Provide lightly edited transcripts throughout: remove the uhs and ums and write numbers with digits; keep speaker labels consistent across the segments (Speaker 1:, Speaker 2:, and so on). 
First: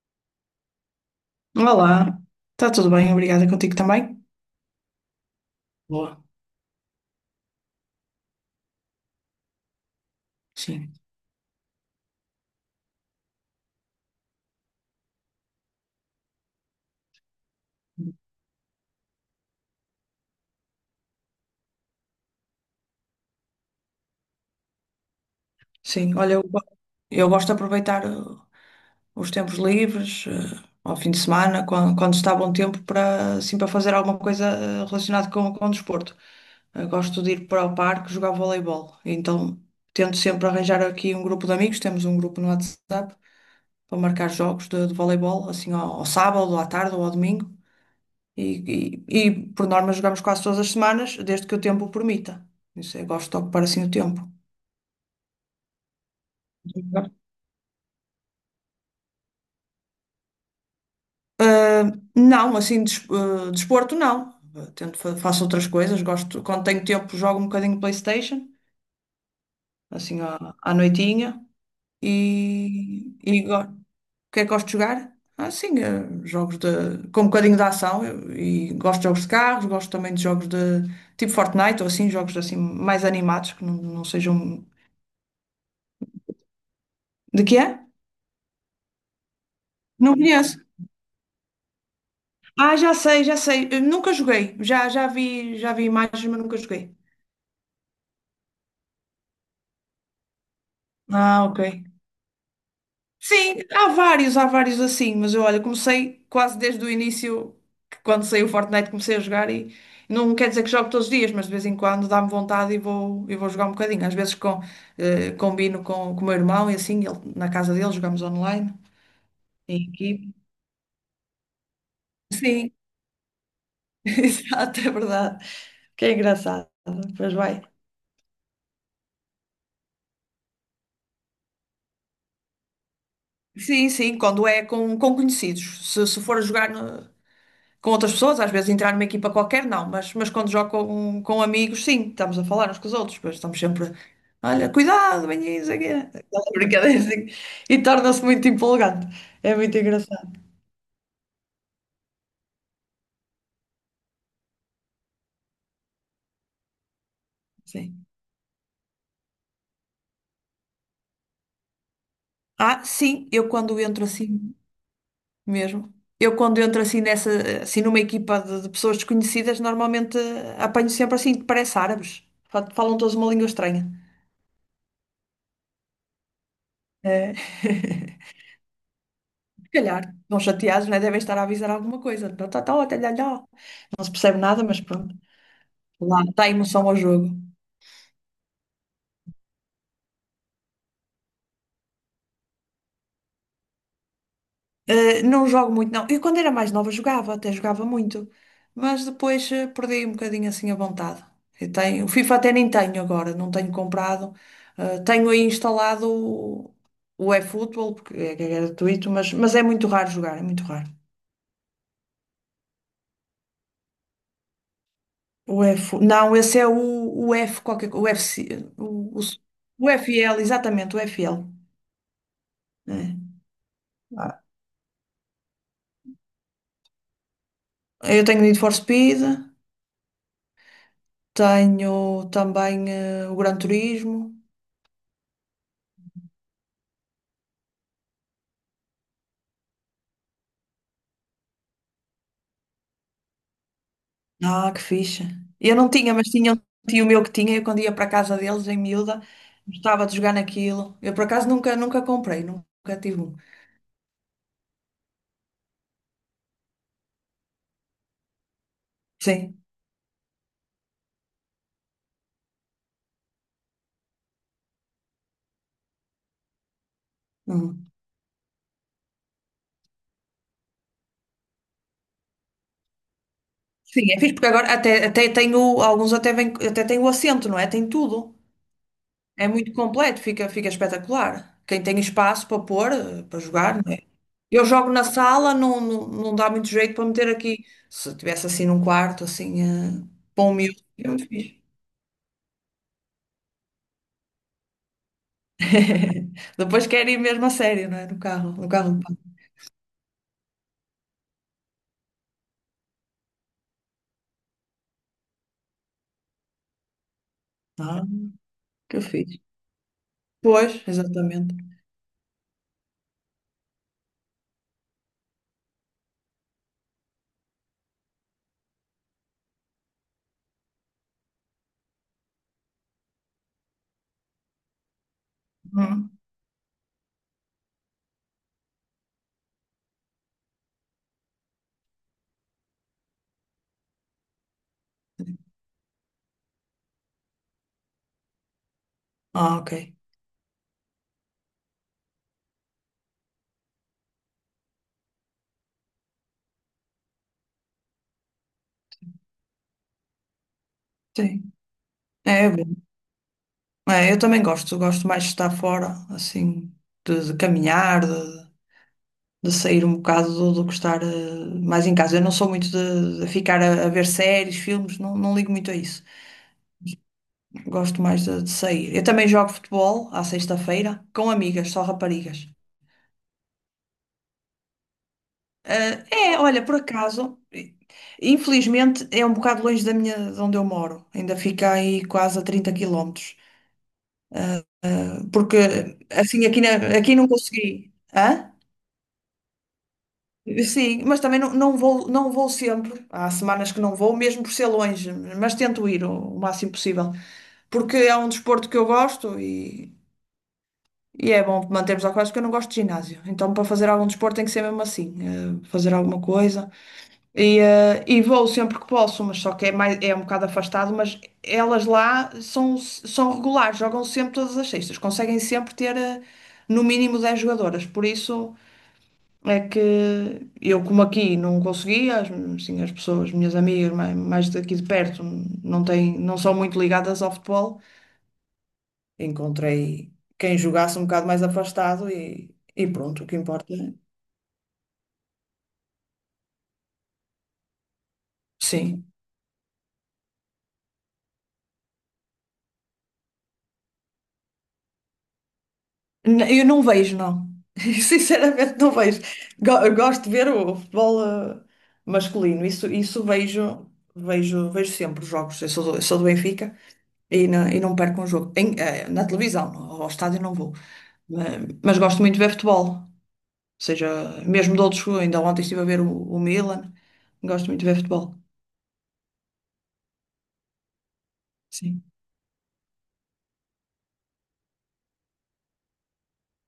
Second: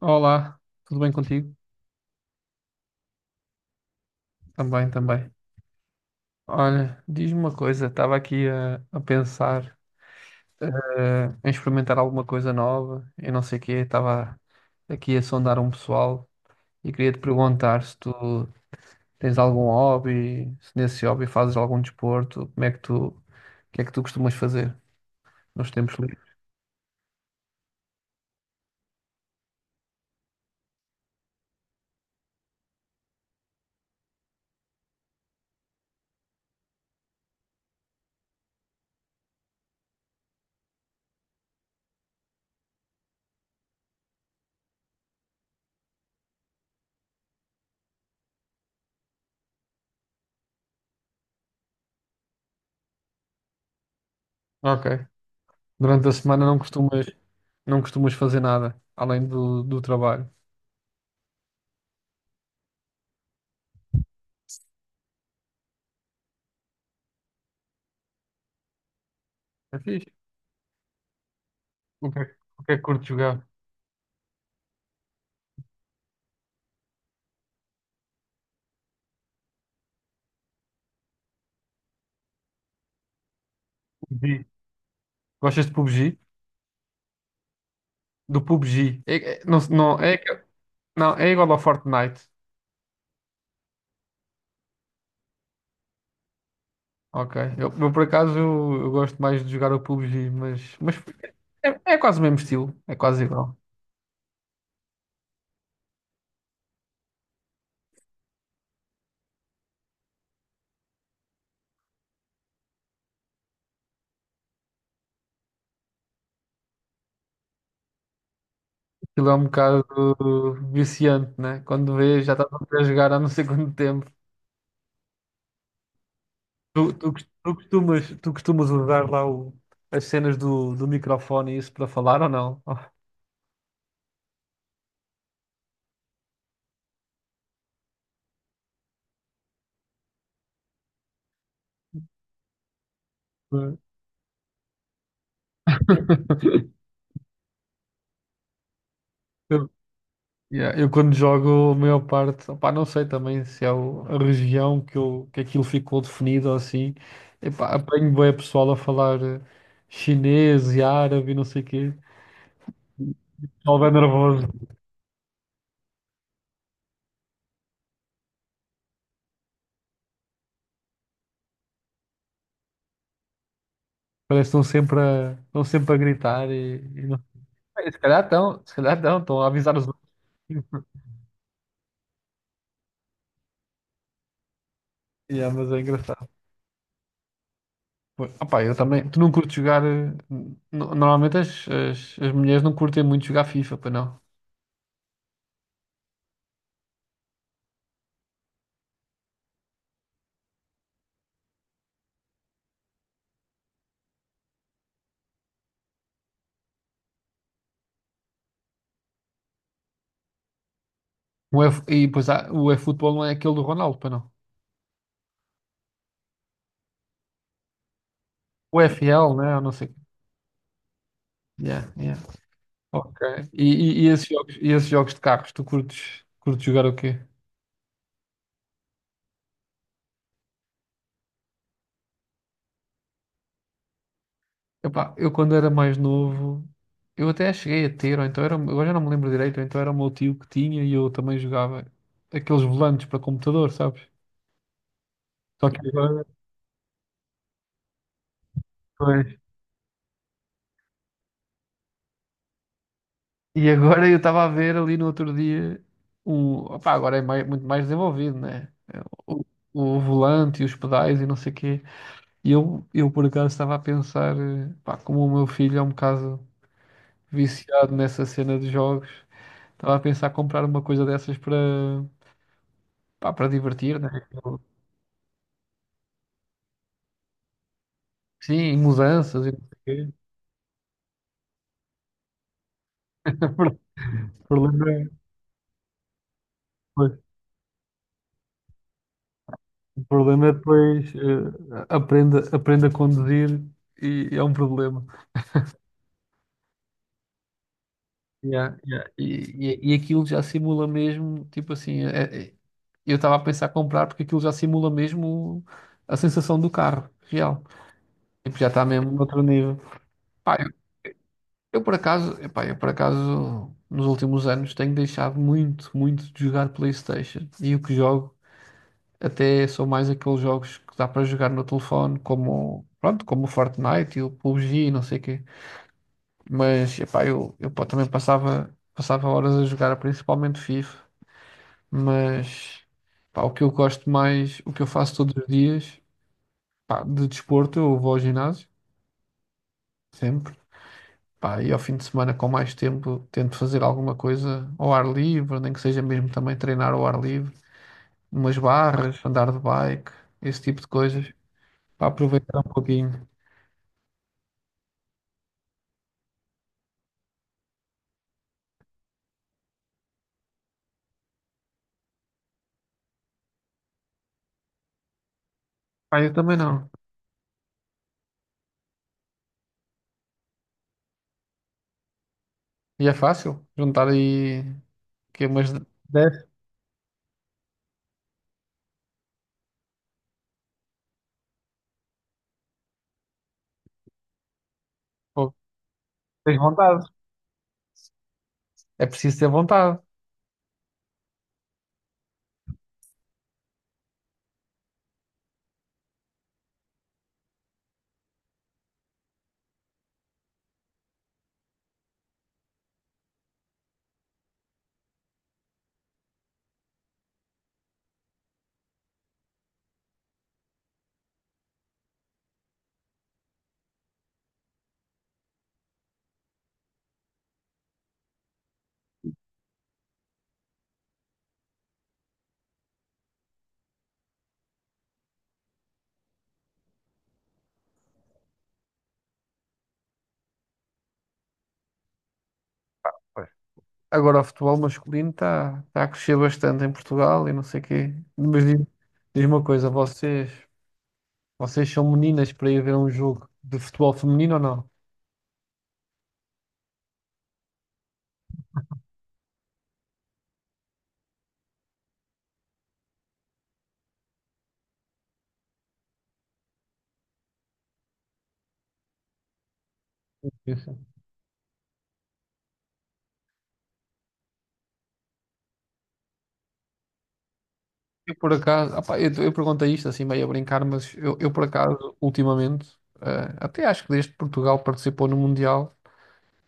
Speaker 1: Olá, tudo bem contigo?
Speaker 2: Olá, está tudo bem, obrigada, contigo também?
Speaker 1: Também, também.
Speaker 2: Boa,
Speaker 1: Olha, diz-me uma coisa, estava aqui a pensar
Speaker 2: sim.
Speaker 1: em experimentar alguma coisa nova, eu não sei o quê, estava aqui a sondar um pessoal e queria te perguntar se tu tens algum hobby, se nesse hobby fazes algum desporto, como é que tu, o que é que tu costumas fazer nos tempos
Speaker 2: Sim,
Speaker 1: livres?
Speaker 2: olha, eu gosto de aproveitar os tempos livres, ao fim de semana, quando está bom tempo, para, assim, para fazer alguma coisa relacionada com o desporto. Eu gosto de ir para o parque jogar voleibol, então tento sempre arranjar aqui um grupo de amigos, temos um grupo no WhatsApp, para marcar jogos de voleibol, assim, ao, ao sábado, ou à tarde ou ao domingo. E, e por norma jogamos quase todas as semanas, desde que o tempo o permita. Isso eu gosto de ocupar assim o tempo.
Speaker 1: Ok. Durante a semana não costumas fazer nada, além do trabalho.
Speaker 2: Ah, não, assim, desporto não. Ah, tento, faço outras coisas. Gosto, quando tenho tempo, jogo um bocadinho PlayStation,
Speaker 1: É fixe.
Speaker 2: assim à noitinha.
Speaker 1: O que é, o que é que curtes
Speaker 2: E, e
Speaker 1: jogar?
Speaker 2: go- o que é que gosto de jogar? Ah, sim, ah, jogos de, com um bocadinho de ação. E gosto de jogos de carros, gosto também de jogos de tipo Fortnite ou assim, jogos assim mais animados que não
Speaker 1: PUBG.
Speaker 2: sejam.
Speaker 1: Gostas de PUBG?
Speaker 2: De que é?
Speaker 1: Do PUBG. Não, não,
Speaker 2: Não
Speaker 1: é,
Speaker 2: conheço.
Speaker 1: não, é igual ao Fortnite.
Speaker 2: Ah, já sei, já sei. Eu nunca joguei. Já vi imagens, mas nunca joguei.
Speaker 1: Ok. Por acaso eu gosto mais de jogar o PUBG, mas
Speaker 2: Ah, ok.
Speaker 1: é quase o mesmo estilo. É quase igual.
Speaker 2: Sim, há vários assim, mas eu, olha, comecei quase desde o início, que quando saiu o Fortnite comecei a jogar e não quer dizer que jogo todos os dias, mas de vez em quando dá-me vontade e vou jogar um bocadinho. Às vezes combino com o meu irmão e assim, na casa dele jogamos online,
Speaker 1: Aquilo é um bocado
Speaker 2: em equipe.
Speaker 1: viciante, né? Quando vês, já estás
Speaker 2: Sim,
Speaker 1: a jogar há não sei quanto tempo.
Speaker 2: exato, é verdade. Que é engraçado.
Speaker 1: Tu, tu, cos-
Speaker 2: Pois
Speaker 1: tu
Speaker 2: vai.
Speaker 1: costumas, tu costumas usar lá as cenas do microfone e isso para falar ou não?
Speaker 2: Sim, sim, quando é com conhecidos. Se for jogar com outras pessoas, às vezes entrar numa equipa qualquer, não, mas quando jogo com amigos, sim, estamos a falar uns com os outros, pois estamos sempre, olha, cuidado, bem isso aqui. Aquela brincadeira assim, e torna-se muito empolgante. É muito engraçado,
Speaker 1: Yeah, eu quando jogo, a maior parte, opá, não sei também se é a região que, eu, que aquilo ficou definido ou assim. Epá,
Speaker 2: sim.
Speaker 1: apanho bué pessoal a falar chinês e árabe e não sei o quê.
Speaker 2: Ah, sim,
Speaker 1: Pessoal bem nervoso.
Speaker 2: mesmo, eu quando entro assim nessa, assim numa equipa de pessoas desconhecidas, normalmente apanho sempre assim, que parece árabes. Falam todos uma língua estranha.
Speaker 1: Parece que estão sempre a gritar e não.
Speaker 2: É.
Speaker 1: Bem, Se calhar estão, se calhar estão, estão a avisar os outros.
Speaker 2: Calhar, não chateados, né? Devem estar a avisar alguma coisa. Tó, tó, tal, até lá, lá. Não se percebe nada, mas pronto.
Speaker 1: Yeah, mas é
Speaker 2: Lá
Speaker 1: engraçado.
Speaker 2: está a emoção ao jogo.
Speaker 1: Pô, opá, eu também, tu não curtes jogar. Normalmente as mulheres não curtem muito jogar FIFA, para não.
Speaker 2: Eh, não jogo muito, não. Eu quando era mais nova jogava, até jogava muito. Mas depois perdi um bocadinho assim a vontade. Eu tenho, o FIFA até nem tenho agora, não tenho comprado. Tenho aí instalado o eFootball, porque é gratuito, mas é muito raro jogar, é muito raro.
Speaker 1: O F- e pois há, o eFootball não é aquele do Ronaldo, para não.
Speaker 2: O F, não, esse é o F, qualquer, o FC, o, o,
Speaker 1: UFL, né? Eu não
Speaker 2: o
Speaker 1: sei.
Speaker 2: F L, exatamente, o F L.
Speaker 1: Yeah, yeah.
Speaker 2: Eh,
Speaker 1: Ok. E, e- e esses
Speaker 2: Ah,
Speaker 1: jogos, e esses jogos de carros, tu curtes jogar o quê?
Speaker 2: Eu tenho Need for Speed, tenho também o Gran Turismo.
Speaker 1: Epá, eu quando era mais novo, eu até cheguei a ter, ou então era, agora já não me lembro direito, ou então era o meu tio que tinha e eu também jogava aqueles volantes para computador, sabes?
Speaker 2: Ah, que fixe.
Speaker 1: Só
Speaker 2: Eu
Speaker 1: que
Speaker 2: não tinha,
Speaker 1: agora,
Speaker 2: mas tinha um tio meu que tinha, eu quando ia para a casa deles em miúda,
Speaker 1: pois.
Speaker 2: gostava de jogar naquilo. Eu por acaso nunca comprei, nunca tive um.
Speaker 1: E agora eu estava a ver ali no outro dia um, opá, agora é muito mais desenvolvido, né? O,
Speaker 2: Sim.
Speaker 1: o volante e os pedais e não sei o quê. E eu por acaso estava a pensar, pá, como o meu filho é um bocado
Speaker 2: Uhum.
Speaker 1: viciado nessa cena de jogos, estava a pensar comprar uma coisa dessas para divertir,
Speaker 2: Sim,
Speaker 1: né?
Speaker 2: é fixe, porque agora até tenho alguns, até vem, até tenho o assento, não é? Tem tudo.
Speaker 1: Sim, e mudanças
Speaker 2: É
Speaker 1: e não
Speaker 2: muito
Speaker 1: sei o quê.
Speaker 2: completo, fica espetacular. Quem tem espaço para pôr, para jogar, não é?
Speaker 1: O
Speaker 2: Eu jogo
Speaker 1: problema
Speaker 2: na
Speaker 1: é,
Speaker 2: sala, não dá muito jeito para
Speaker 1: pois,
Speaker 2: meter aqui. Se tivesse assim num quarto, assim,
Speaker 1: o
Speaker 2: eh, para
Speaker 1: problema é
Speaker 2: um miúdo, é
Speaker 1: depois
Speaker 2: muito fixe.
Speaker 1: aprenda aprende a conduzir e é um problema.
Speaker 2: Depois quero ir mesmo a sério, não é? No carro, no
Speaker 1: Yeah,
Speaker 2: carro do
Speaker 1: yeah.
Speaker 2: pai.
Speaker 1: E aquilo já simula mesmo, tipo assim, eu estava a pensar comprar porque aquilo já simula mesmo a sensação do carro real.
Speaker 2: Ah,
Speaker 1: Tipo, já está
Speaker 2: que
Speaker 1: mesmo noutro
Speaker 2: fixe.
Speaker 1: nível. Pá, eu,
Speaker 2: Pois, exatamente.
Speaker 1: eu por acaso, epá, eu por acaso, nos últimos anos tenho deixado muito, muito de jogar PlayStation. E o que jogo até são mais aqueles jogos que dá para jogar no telefone, como o Fortnite e o PUBG e não sei o quê.
Speaker 2: Hum.
Speaker 1: Mas, epá, eu pá, também passava horas a jogar, principalmente FIFA. Mas, pá, o que eu gosto mais, o que eu faço todos os dias, pá, de desporto, eu vou ao ginásio.
Speaker 2: Ah, ok.
Speaker 1: Sempre. Pá, e ao fim de semana, com mais tempo, tento fazer alguma coisa ao ar livre, nem que seja mesmo também treinar ao ar livre, umas barras, andar de bike, esse tipo de coisas,
Speaker 2: Sim,
Speaker 1: para
Speaker 2: é, é
Speaker 1: aproveitar um
Speaker 2: bom.
Speaker 1: pouquinho.
Speaker 2: É, eu também gosto, gosto mais de estar fora, assim, de caminhar, de sair um bocado do que estar mais em casa. Eu não sou muito de ficar a ver séries, filmes, não ligo muito a isso.
Speaker 1: Pá, eu também não.
Speaker 2: Gosto mais de sair. Eu também jogo futebol à sexta-feira com amigas, só raparigas.
Speaker 1: E é fácil juntar aí que umas
Speaker 2: Ah, é,
Speaker 1: 10,
Speaker 2: olha, por acaso, infelizmente é um bocado longe da minha, de onde eu moro. Ainda fica aí quase a 30 quilómetros.
Speaker 1: pô,
Speaker 2: Porque assim
Speaker 1: tens
Speaker 2: aqui,
Speaker 1: vontade.
Speaker 2: aqui não consegui. Hã?
Speaker 1: É preciso ter vontade.
Speaker 2: Sim, mas também não vou sempre. Há semanas que não vou, mesmo por ser longe, mas tento ir o máximo possível. Porque é um desporto que eu gosto e é bom mantermos a coisa porque eu não gosto de ginásio. Então, para fazer algum desporto tem que ser mesmo assim, fazer alguma coisa. E vou sempre que posso, mas só que é, mais, é um bocado afastado, mas elas lá são, são regulares, jogam sempre todas as sextas, conseguem sempre ter, no mínimo 10 jogadoras. Por isso. É que eu, como aqui não consegui, as pessoas, minhas amigas mais daqui de perto, não têm, não são muito ligadas ao futebol, encontrei quem jogasse um bocado mais afastado e pronto, o que
Speaker 1: Pois.
Speaker 2: importa. É...
Speaker 1: Agora o futebol masculino está a crescer bastante em Portugal e não sei o quê. Mas diz,
Speaker 2: Sim.
Speaker 1: diz uma coisa, vocês são meninas para ir ver um jogo de futebol feminino ou não?
Speaker 2: N- eu não vejo, não. Sinceramente, não vejo. Gosto de ver o futebol masculino, isso vejo, vejo sempre os jogos. Eu sou do Benfica, e não perco um jogo. Na televisão, ao estádio não vou. Eh, Mas gosto muito de ver futebol. Ou seja, mesmo de outros, ainda ontem estive a ver o Milan. Gosto muito de ver
Speaker 1: Eu
Speaker 2: futebol.
Speaker 1: por acaso, opá, eu perguntei isto assim meio a brincar, mas eu por
Speaker 2: Sim,
Speaker 1: acaso, ultimamente, até acho que desde que Portugal participou no Mundial,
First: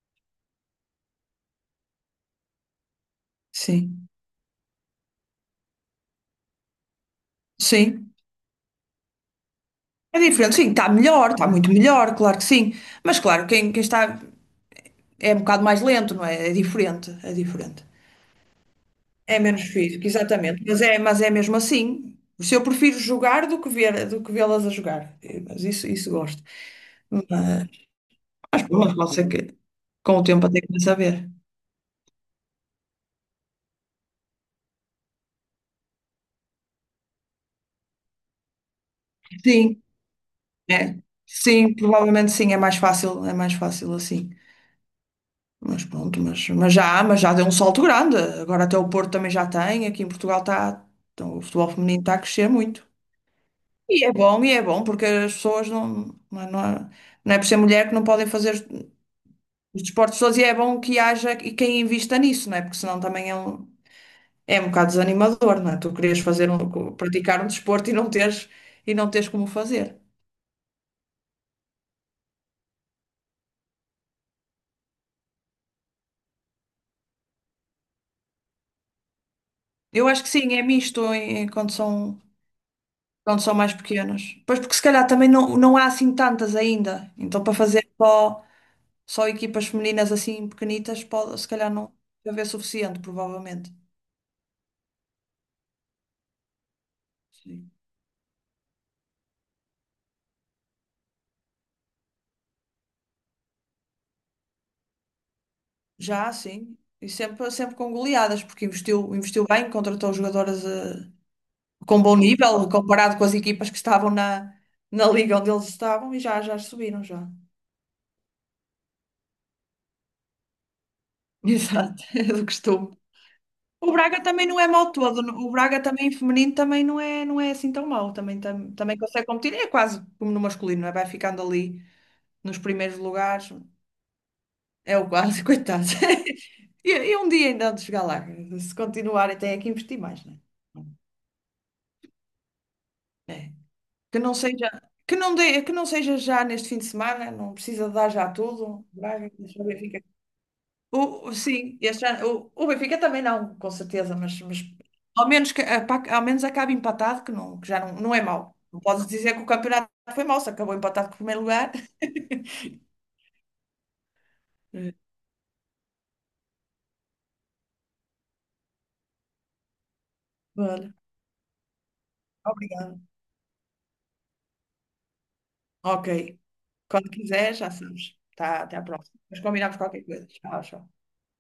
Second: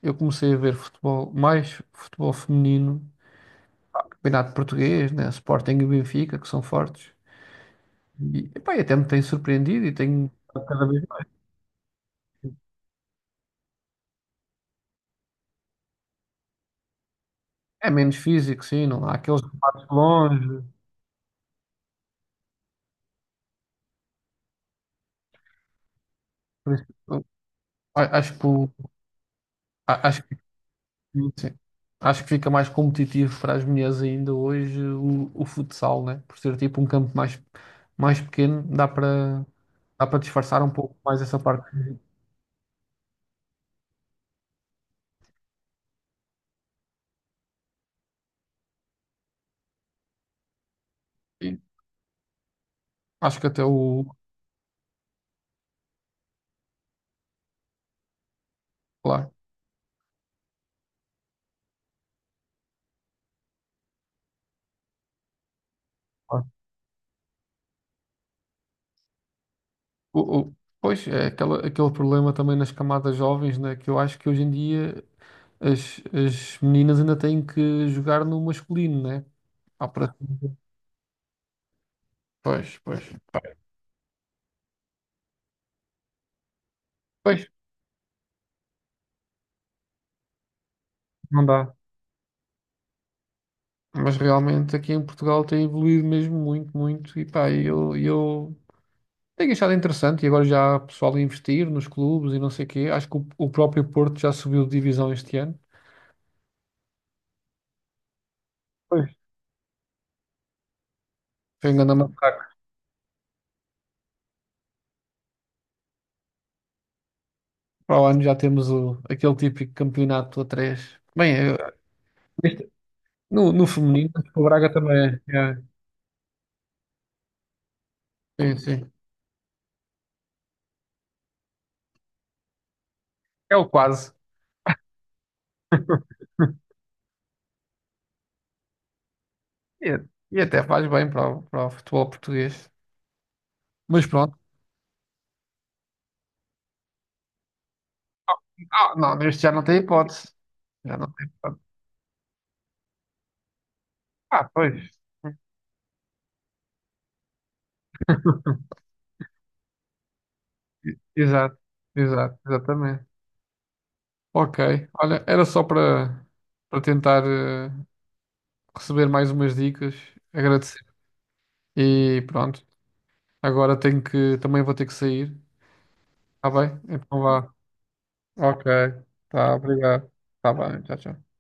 Speaker 1: eu comecei a ver futebol, mais futebol feminino,
Speaker 2: sim,
Speaker 1: campeonato português, né, Sporting e Benfica, que são fortes,
Speaker 2: sim.
Speaker 1: e até me tem surpreendido e
Speaker 2: É
Speaker 1: tenho
Speaker 2: diferente, sim,
Speaker 1: cada
Speaker 2: está
Speaker 1: vez
Speaker 2: melhor, está muito melhor, claro que sim. Mas claro, quem está é um bocado mais lento, não é? É diferente, é diferente.
Speaker 1: é menos físico, sim, não há
Speaker 2: É
Speaker 1: aqueles
Speaker 2: menos
Speaker 1: debates
Speaker 2: físico,
Speaker 1: longe,
Speaker 2: exatamente. Mas é mesmo assim. Se eu prefiro jogar do que ver, do que vê-las a jogar. Eh, mas isso gosto.
Speaker 1: por isso,
Speaker 2: Mas,
Speaker 1: eu a- acho que
Speaker 2: mas
Speaker 1: o-
Speaker 2: pronto, pode ser que
Speaker 1: a-
Speaker 2: com
Speaker 1: acho
Speaker 2: o tempo até começa a ver.
Speaker 1: Sim, sim. Acho que fica mais competitivo para as mulheres ainda hoje o futsal, né? Por ser tipo um campo mais pequeno, dá para
Speaker 2: Sim,
Speaker 1: dá para disfarçar um pouco
Speaker 2: é.
Speaker 1: mais essa
Speaker 2: Sim,
Speaker 1: parte.
Speaker 2: provavelmente sim, é mais fácil assim. Mas pronto, mas já, há, mas já deu um salto grande. Agora até o Porto também já tem, aqui em Portugal está, então, o
Speaker 1: Sim.
Speaker 2: futebol feminino está a crescer muito.
Speaker 1: Acho que até
Speaker 2: E é bom, porque as pessoas não é por ser mulher que não podem fazer
Speaker 1: claro,
Speaker 2: os desportos todos, e é bom que haja e quem invista nisso, não é? Porque senão também é um bocado desanimador, não é? Tu querias
Speaker 1: claro.
Speaker 2: fazer um, praticar um desporto e e não teres como fazer.
Speaker 1: Pois é aquele problema também nas camadas jovens, né? Que eu acho que hoje em dia as meninas ainda têm que jogar no masculino, né? Há
Speaker 2: Eu
Speaker 1: para.
Speaker 2: acho que sim, é misto quando são,
Speaker 1: Pois, pois.
Speaker 2: quando são mais pequenos. Pois, porque se calhar também não há assim tantas ainda.
Speaker 1: Pois,
Speaker 2: Então para fazer só equipas femininas assim pequenitas, pode,
Speaker 1: não
Speaker 2: se calhar
Speaker 1: dá.
Speaker 2: não vai haver suficiente, provavelmente.
Speaker 1: Mas realmente aqui em Portugal tem evoluído mesmo muito, muito. E pá,
Speaker 2: Sim.
Speaker 1: eu tenho achado interessante. E agora já há pessoal a investir nos clubes e não sei o quê. Acho que o próprio Porto já subiu de divisão este ano.
Speaker 2: Já, sim. E sempre, sempre com goleadas, porque
Speaker 1: Pois.
Speaker 2: investiu bem, contratou jogadoras
Speaker 1: Foi um grande
Speaker 2: com bom
Speaker 1: macaco.
Speaker 2: nível comparado com as equipas que estavam na liga onde eles estavam e já subiram já.
Speaker 1: Para o ano já temos aquele típico campeonato a três. Bem,
Speaker 2: Exato, é do
Speaker 1: este-
Speaker 2: costume.
Speaker 1: no
Speaker 2: O
Speaker 1: feminino,
Speaker 2: Braga
Speaker 1: o
Speaker 2: também não é
Speaker 1: Braga
Speaker 2: mau
Speaker 1: também
Speaker 2: todo. O
Speaker 1: é.
Speaker 2: Braga também feminino também não é, não é assim tão mau. Também,
Speaker 1: É,
Speaker 2: tam-
Speaker 1: sim, sim.
Speaker 2: também consegue competir. É quase como no masculino, não é? Vai ficando ali nos primeiros lugares.
Speaker 1: É o quase.
Speaker 2: É o quase, coitado. E um dia ainda há de chegar lá. Se continuarem, têm que
Speaker 1: E,
Speaker 2: investir mais, não
Speaker 1: e até faz bem para o futebol português.
Speaker 2: é?
Speaker 1: Mas
Speaker 2: Que não
Speaker 1: pronto.
Speaker 2: seja, que não dê, que não seja já neste fim de semana, não precisa dar já tudo.
Speaker 1: Ah, não,
Speaker 2: Braga,
Speaker 1: neste já
Speaker 2: deixa
Speaker 1: não
Speaker 2: o
Speaker 1: tem
Speaker 2: Benfica.
Speaker 1: hipótese. Já não tem
Speaker 2: O, o,
Speaker 1: hipótese.
Speaker 2: sim, este ano, o Benfica também não, com certeza, mas,
Speaker 1: Ah,
Speaker 2: mas
Speaker 1: pois.
Speaker 2: ao menos, que, pá, ao menos acabe empatado, que, não, que já não, não é mau. Não podes dizer que o campeonato foi mau, se acabou
Speaker 1: E-
Speaker 2: empatado com o primeiro
Speaker 1: Exato,
Speaker 2: lugar.
Speaker 1: exato, exatamente. Ok,
Speaker 2: Eh,
Speaker 1: olha, era só para tentar receber mais umas dicas, agradecer.
Speaker 2: Vale.
Speaker 1: E pronto,
Speaker 2: Obrigada.
Speaker 1: agora também vou ter que sair,
Speaker 2: Ok.
Speaker 1: tá bem?
Speaker 2: Quando
Speaker 1: Então vá.
Speaker 2: quiser, já sabes. Tá,
Speaker 1: Ok,
Speaker 2: até à próxima. Mas
Speaker 1: tá,
Speaker 2: combinamos qualquer
Speaker 1: obrigado.
Speaker 2: coisa.
Speaker 1: Tá
Speaker 2: Tchau,
Speaker 1: bem,
Speaker 2: tchau.
Speaker 1: tchau, tchau.